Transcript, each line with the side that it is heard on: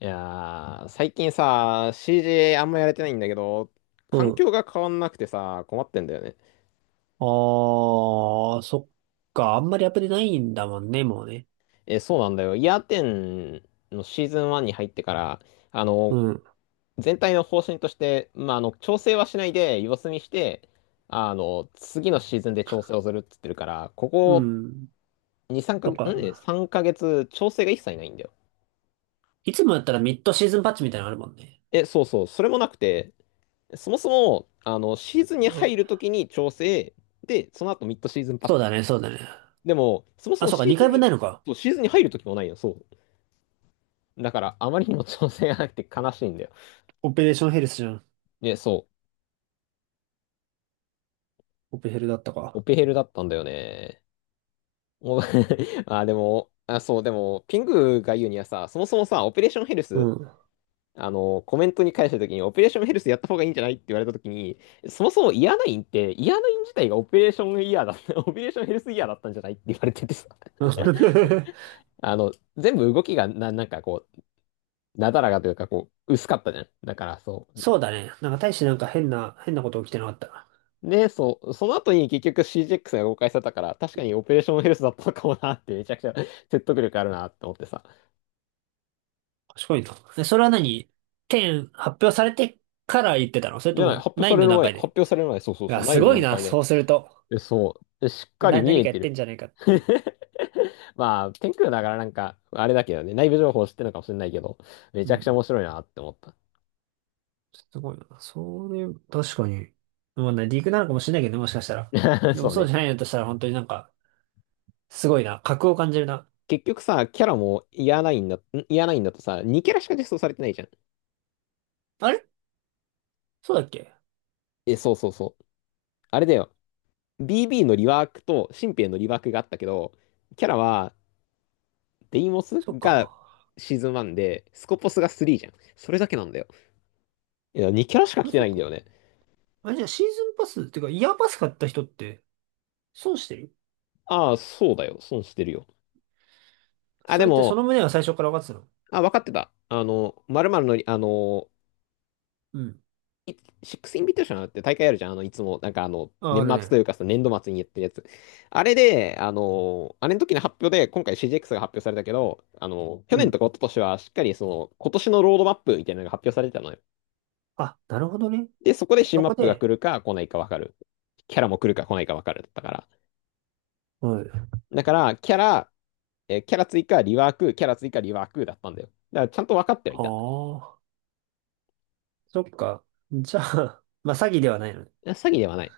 left: 最近さ、CJ あんまやれてないんだけど、
right: う
left: 環
right: ん。
left: 境が変わんなくてさ、困ってんだよね。
right: ああ、そっか。あんまりアプデないんだもんね、もうね。
left: え、そうなんだよ。イヤーテンのシーズン1に入ってから、あ
right: う
left: の、
right: ん。
left: 全体の方針として、調整はしないで様子見して、次のシーズンで調整をするっつってるから、こ
right: う
left: こ
right: ん。
left: 2、3か
right: そっ
left: げつ、
right: か。
left: 3 ヶ月調整が一切ないんだよ。
right: いつもやったらミッドシーズンパッチみたいなのあるもんね。
left: え、そうそう、それもなくて、そもそも、シーズン
right: う
left: に
right: ん。
left: 入るときに調整、で、その後ミッドシーズンパッ
right: そうだ
left: チ。
right: ね、そうだね。
left: でも、そもそ
right: あ、
left: も
right: そうか、
left: シーズ
right: 2
left: ン
right: 回分
left: に、
right: ないのか。
left: そう、シーズンに入る時もないよ、そう。だから、あまりにも調整がなくて悲しいんだよ。
right: オペレーションヘルスじゃん。
left: で、そ
right: オペヘルだった
left: う、オ
right: か。
left: ペヘルだったんだよね。お あ、でも、あ、そう、でも、ピングが言うにはさ、そもそもさ、オペレーションヘル
right: う
left: ス、
right: ん。
left: コメントに返した時に、オペレーションヘルスやった方がいいんじゃないって言われた時に、そもそもイヤナインって、イヤナイン自体がオペレーションイヤーだった、オペレーションヘルスイヤーだったんじゃないって言われててさ、あの、全部動きがなだらかというか、こう、薄かったじゃん。だから、そう。
right: そうだね。なんか大してなんか変なこと起きてなかった。
left: で、そう、その後に結局 CGX が公開されたから、確かにオペレーションヘルスだったのかもなって、めちゃくちゃ 説得力あるなって思ってさ。
right: 賢いな。で、それは何？ 10 発表されてから言ってたの？それ
left: じ
right: と
left: ゃない、
right: も9の段階
left: 発
right: で？
left: 表される前、そうそう
right: い
left: そ
right: や、
left: う、
right: す
left: 9の
right: ごい
left: 段
right: な、
left: 階で。
right: そうすると。
left: で、そう、でしっかり
right: な、
left: 見
right: 何
left: え
right: かや
left: て
right: って
left: る。
right: んじゃないかって。
left: まあ、天空だからなんか、あれだけどね、内部情報知ってるのかもしれないけど、め
right: う
left: ちゃくちゃ
right: ん。
left: 面白いなって思っ
right: すごいな。それ、確かに。まあね、リークなのかもしれないけどね、もしかしたら。
left: た。
right: で
left: そ
right: も
left: う
right: そう
left: ね。
right: じゃないのとしたら、本当になんか、すごいな。格を感じるな。
left: 結局さ、キャラもイヤーナインだ、んイヤーナインだとさ、2キャラしか実装されてないじゃん。
right: あれ、そうだっけ？
left: え、そうそうそう。あれだよ。BB のリワークと新兵のリワークがあったけど、キャラはデイモス
right: そっ
left: が
right: か。
left: シーズン1で、スコポスが3じゃん。それだけなんだよ。いや、2キャラしか来
right: あ、
left: て
right: そ
left: な
right: っ
left: いんだ
right: か。
left: よね。
right: あれ、じゃあ、シーズンパス、っていうか、イヤーパス買った人って、損してる？
left: ああ、そうだよ。損してるよ。あ、
right: そ
left: で
right: れってそ
left: も、
right: の旨は最初から分かってたの？
left: あ、分かってた。まるまるの
right: うん。
left: いシックスインビテーションって大会あるじゃん。いつも、
right: あ、あ
left: 年
right: る
left: 末
right: ね。
left: というかさ、年度末にやってるやつ。あれで、あれの時の発表で、今回 CGX が発表されたけど、去
right: う
left: 年と
right: ん。
left: か一昨年はしっかりその、今年のロードマップみたいなのが発表されてたのよ。
right: あ、なるほどね。
left: で、そこで
right: で、
left: 新
right: そ
left: マッ
right: こ
left: プが来
right: で、
left: るか来ないか分かる。キャラも来るか来ないか分かるだったから。
right: はい。あ
left: だから、キャラ、えーキャラ追加、リワーク、キャラ追加、リワークだったんだよ。だから、ちゃんと分かってはいた。
right: あ、そっか。じゃあ、まあ、詐欺ではないのね。
left: 詐欺ではない。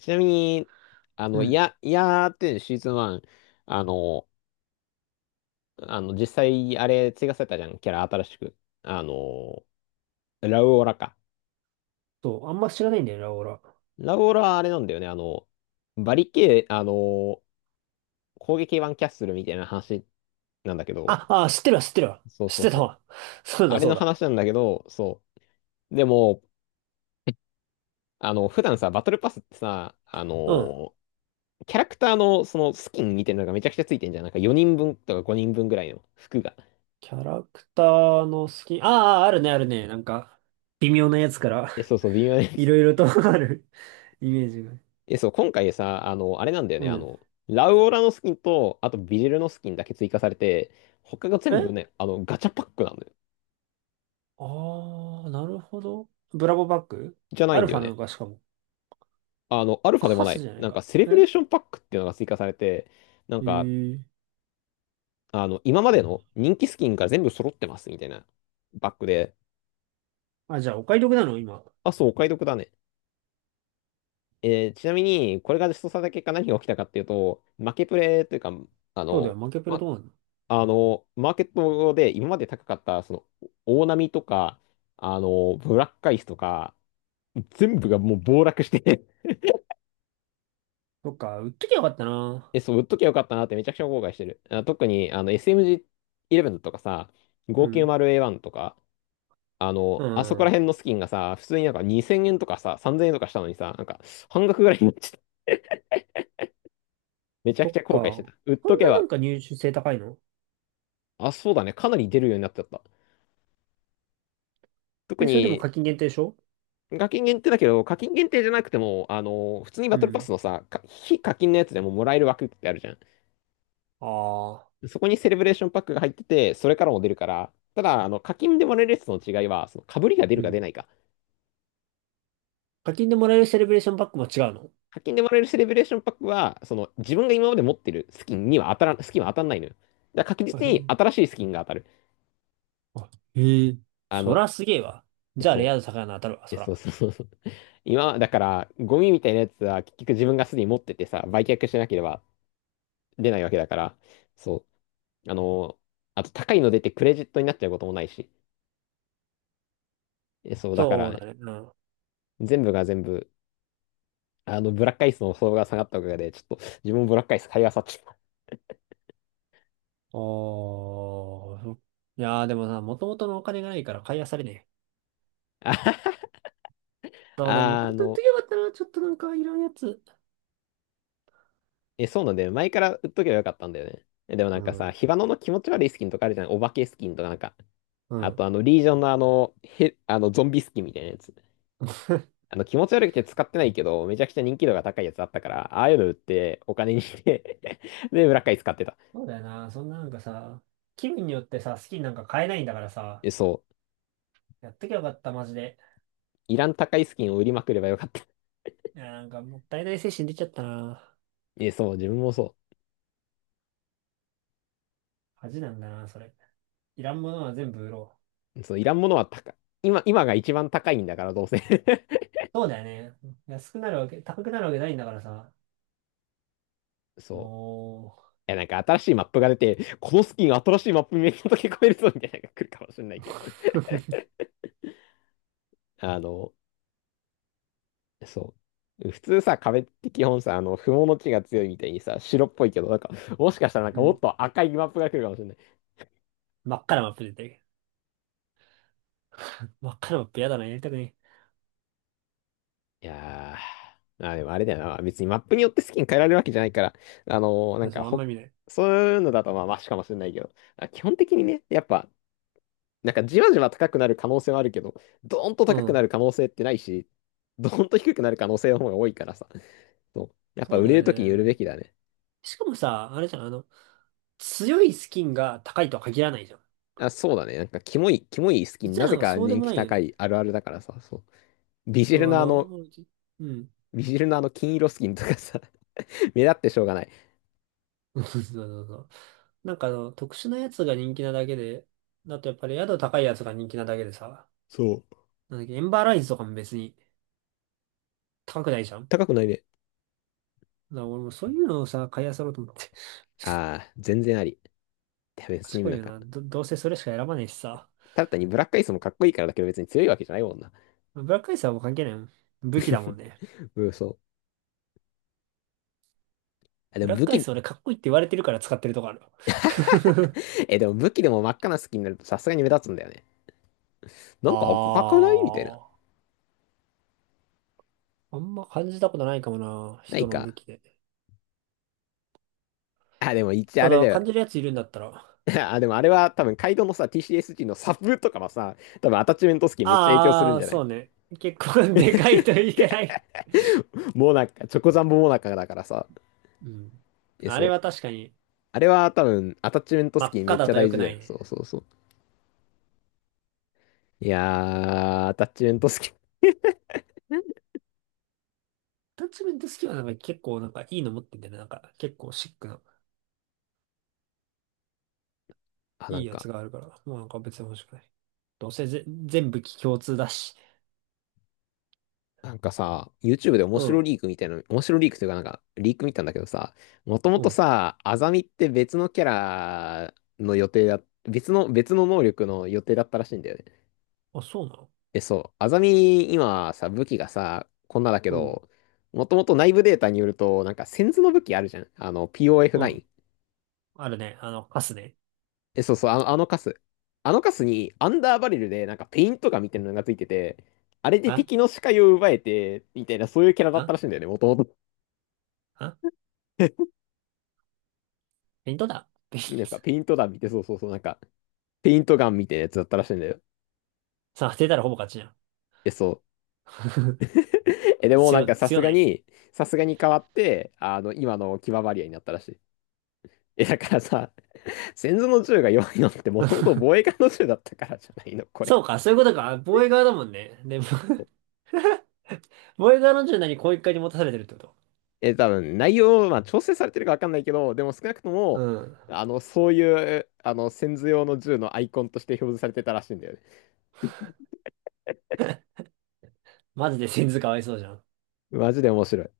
left: ちなみに、
right: うん。
left: いやーってシーズン1、あの、実際、あれ、追加されたじゃん、キャラ新しく。あの、ラウオラか。
right: そう、あんま知らないんだよな、俺は。
left: ラウオラはあれなんだよね、あの、バリケー、あの、攻撃版キャッスルみたいな話なんだけど、
right: あ、あ、知ってるわ、知ってるわ。
left: そう
right: 知っ
left: そう
right: て
left: そ
right: た
left: う。
right: わ。そうだ、
left: あれ
right: そう
left: の
right: だ。
left: 話なんだけど、そう。でも、普段さ、バトルパスってさ、
right: うん。
left: ーキャラクターのそのスキンみたいなのがめちゃくちゃついてんじゃん。なんか4人分とか5人分ぐらいの服が。
right: キャラクターの好き。ああ、あるね、あるね。なんか、微妙なやつから
left: え、そうそう、微妙なや
right: い
left: つ。
right: ろいろと あるイメージが。
left: え、そう、今回さ、あれなんだよ
right: う
left: ね。
right: ん。
left: ラウオラのスキンと、あとビジルのスキンだけ追加されて、他が全部
right: え
left: ね、ガチャパックなんだよ。
right: ああー、なるほど。ブラボーバッグ？
left: じゃな
right: ア
left: いん
right: ル
left: だ
right: フ
left: よ
right: ァな
left: ね。
right: のか、しかも。
left: アルファでも
right: カ
left: な
right: ス
left: い。
right: じゃない
left: なんか、
right: か。
left: セレブレ
right: え
left: ーションパックっていうのが追加されて、なん
right: え
left: か、
right: ー。
left: 今までの人気スキンが全部揃ってますみたいなバッグで、
right: あ、じゃあ、お買い得なの今？
left: あ、そう、お買い得だね。えーちなみに、これが実装された結果何が起きたかっていうと、負けプレイというか、あ
right: そうだよ、
left: の、
right: 負けプレ
left: ま、
right: どうなの？
left: あの、マーケットで今まで高かった、その、大波とか、ブラックアイスとか、全部がもう暴落して
right: そっか、売っときゃよかった な。
left: え、そう、売っときゃよかったなってめちゃくちゃ後悔してる。特に、SMG11 とかさ、
right: うん。
left: 590A1 とか、
right: う
left: あそこら
right: ん。
left: 辺のスキンがさ、普通になんか2000円とかさ、3000円とかしたのにさ、なんか半額ぐらいになっちゃった。めちゃくち
right: そ
left: ゃ
right: っ
left: 後
right: か。
left: 悔してた。売っ
right: そ
left: と
right: ん
left: け
right: なな
left: ば、
right: んか入手性高いの？
left: あ、そうだね。かなり出るようになっちゃった。特
right: え、それでも
left: に、
right: 課金限定でしょ？
left: 課金限定だけど、課金限定じゃなくても、普通に
right: う
left: バトルパス
right: ん。
left: のさ、か非課金のやつでももらえる枠ってあるじゃん。
right: ああ。
left: そこにセレブレーションパックが入ってて、それからも出るから、ただ、課金でもらえるやつとの違いは、その、被りが出る
right: う
left: か出
right: ん。
left: ないか。
right: 課金でもらえるセレブレーションパックも違うの？
left: 課金でもらえるセレブレーションパックは、その、自分が今まで持ってるスキンには当たらん、スキンは当たんないのよ。だから確
right: あ
left: 実
right: へ
left: に
right: え
left: 新しいスキンが当たる。
right: あ、へえ。
left: あ
right: そ
left: の、
right: らすげえわ。
left: え、
right: じゃあ、
left: そ
right: レ
left: う、
right: ア度高いの当たるわ、
left: え、
right: そ
left: そう
right: ら。
left: そうそうそう。今、だから、ゴミみたいなやつは結局自分がすでに持っててさ、売却しなければ出ないわけだから、そう。あと高いの出てクレジットになっちゃうこともないし、えそう、だか
right: そ
left: ら
right: うだ
left: ね、
right: ね。うん。
left: 全部が全部、ブラックアイスの相場が下がったおかげで、ちょっと自分もブラックアイス買い漁っちゃった。
right: おあ、いやー、でもさ、もともとのお金がないから買い漁れねえ。そうだよ、もと
left: あ、
right: もと言っと
left: の、
right: きゃよかったな。ちょっとなんかいらんやつ。
left: え、そうなんだよね、前から売っとけばよかったんだよね。えでもな
right: う
left: んかさ、
right: ん。
left: ヒバノの気持ち悪いスキンとかあるじゃん。お化けスキンとかなんか。
right: う
left: あ
right: ん。
left: とあの、リージョンのあの、へ、あの、ゾンビスキンみたいなやつ。気持ち悪くて使ってないけど、めちゃくちゃ人気度が高いやつあったから、ああいうの売ってお金にして で、ブラックアイス買ってた。
right: そうだよな。そんななんかさ、気分によってさ、好きになんか買えないんだからさ、
left: え、そう。
right: やっときゃよかった、マジで。
left: いらん高いスキンを売りまくればよかった。
right: いや、なんかもったいない精神出ちゃったな。
left: え、そう、自分もそ
right: 恥なんだな、それ。いらんものは全部売ろう。
left: う。そう、いらんものは高い。今が一番高いんだから、どうせ。
right: そうだよね。安くなるわけ、高くなるわけないんだからさ。
left: そ
right: も
left: う。いや、なんか新しいマップが出て、このスキン新しいマップめっちゃ溶け込めるぞみたいなのが来るかもしれないけど。
right: う、
left: あの、そう。普通さ、壁って基本さ、不毛の地が強いみたいにさ、白っぽいけど、なんか、もしかしたらなん
right: う
left: かもっ
right: ん。
left: と赤いマップが来るかもしれない。
right: 真っ赤なマップ出てる。真っ赤なマップやだな、やりたくね
left: いやー、まあ、でもあれだよな。別にマップによってスキン変えられるわけじゃないから、あのーなん
right: え。そ
left: か
right: う、あん
left: ほ、
right: ま見ない。
left: そういうのだとまあマシかもしれないけど、あ基本的にね、やっぱ、なんかじわじわ高くなる可能性はあるけど、ドーンと
right: う
left: 高くな
right: ん。
left: る可能性ってないし、ドーンと低くなる可能性の方が多いからさ。そう。やっぱ
right: そう
left: 売
right: だ
left: れ
right: よ
left: るときに売る
right: ね。
left: べきだね。
right: しかもさ、あれじゃん、あの、強いスキンが高いとは限らないじゃん。
left: あ、そうだね。なんか、キモいスキン、
right: 実
left: な
right: はな
left: ぜ
right: んか
left: か
right: そうで
left: 人
right: も
left: 気
right: ないよ
left: 高
right: ね。
left: いあるあるだからさ、そう。ビジ
right: そう、
left: ル
right: あ
left: のあ
right: の、
left: の、
right: もうじうん。
left: ビジルのあの金色スキンとかさ、目立ってしょうがない。
right: そうそうそう。なんかあの、特殊なやつが人気なだけで、だとやっぱり宿高いやつが人気なだけでさ、
left: そう。
right: なんだっけ、エンバーライズとかも別に高くないじゃん。
left: 高
right: だ
left: くないね。
right: から俺もそういうのをさ、買い漁ろうと思って。
left: ああ、全然あり。や別に
right: 賢
left: な
right: い
left: ん
right: よ
left: か、
right: な。どうせそれしか選ばねえしさ。
left: ただ単にブラックアイスもかっこいいからだけど別に強いわけじゃないもんな。
right: ブラックアイスはもう関係ないもん。武器だもんね。
left: うん、そう。あで
right: ブ
left: も
right: ラッ
left: 武
right: クアイ
left: 器、
right: ス俺かっこいいって言われてるから使ってるとこある。
left: え、でも武器でも真っ赤なスキンになるとさすがに目立つんだよね。なんか赤くないみたいな。
right: ああ、あんま感じたことないかもな。
left: ない
right: 人の武
left: か。
right: 器で。
left: あ、でも一応あ
right: た
left: れ
right: だ、
left: だよ。
right: 感じるやついるんだったら。
left: あ、でもあれは多分カイドウのさ、TCSG のサブとかはさ、多分アタッチメントスキンめっちゃ影響する
right: あ
left: ん
right: あ、
left: じゃない？
right: そうね。結構 でかいといけない。
left: もうなんか、チョコザンボモナカだからさ。
right: うん。
left: え、
right: あ
left: そ
right: れ
left: う。
right: は確かに、
left: あれは多分アタッチメント
right: 真
left: ス
right: っ
left: キンめ
right: 赤
left: っ
right: だ
left: ちゃ
right: と
left: 大
right: 良く
left: 事
right: な
left: だよ。
right: い
left: そ
right: ね。
left: うそうそう。いやー、アタッチメントスキン。
right: タッチメントスキルはなんか結構なんかいいの持ってんだよね。なんか結構シックな、
left: あ、な
right: いい
left: ん
right: や
left: か、
right: つがあるから。もうなんか別に欲しくない。どうせぜ全部機共通だし。
left: なんかさ、YouTube で面
right: う
left: 白
right: ん、
left: リークみたいな、面白リークというかなんか、リーク見たんだけどさ、もとも
right: う
left: と
right: ん。
left: さ、アザミって別の、別の能力の予定だったらしいんだよね。
right: あ、そうなの？
left: え、そう、アザミ、今さ、武器がさ、こんなだけ
right: うん。
left: ど、もともと内部データによると、なんか、センズの武器あるじゃん。あの、
right: うん。
left: POF9。
right: あるね。あの、カスね。
left: え、そうそう、あのカス。あのカスに、アンダーバレルで、なんか、ペイントガンみたいなのがついてて、あれで
right: あ
left: 敵の視界を奪えて、みたいな、そういうキャラだっ
right: あ
left: たらしいんだよね、もともと。
right: あ、ペイントだ。ペイン
left: なんか
right: ト。
left: ペイント弾見て、そうそうそう、なんか、ペイントガンみたいなやつだったらしいんだよ。
right: さあ、当てたらほぼ勝ちじゃん。
left: え、そう。え、でもなん
right: 強、
left: かさす
right: 強
left: が
right: ない？
left: に、さすがに変わって、あの、今のキババリアになったらしい。え、だからさ、先祖の銃が弱いのってもともと防衛艦の銃だったからじゃないの、これ。
right: そうか、そういうことか。防衛側だもんね。で、防衛側の柔軟にこう一回に持たされてるってこと。
left: え、多分内容、まあ調整されてるかわかんないけど、でも少なくと
right: う
left: も、
right: ん。
left: あの、そういう、あの、先祖用の銃のアイコンとして表示されてたらしいんだよね。
right: マジで先頭かわいそうじゃん。
left: マジで面白い。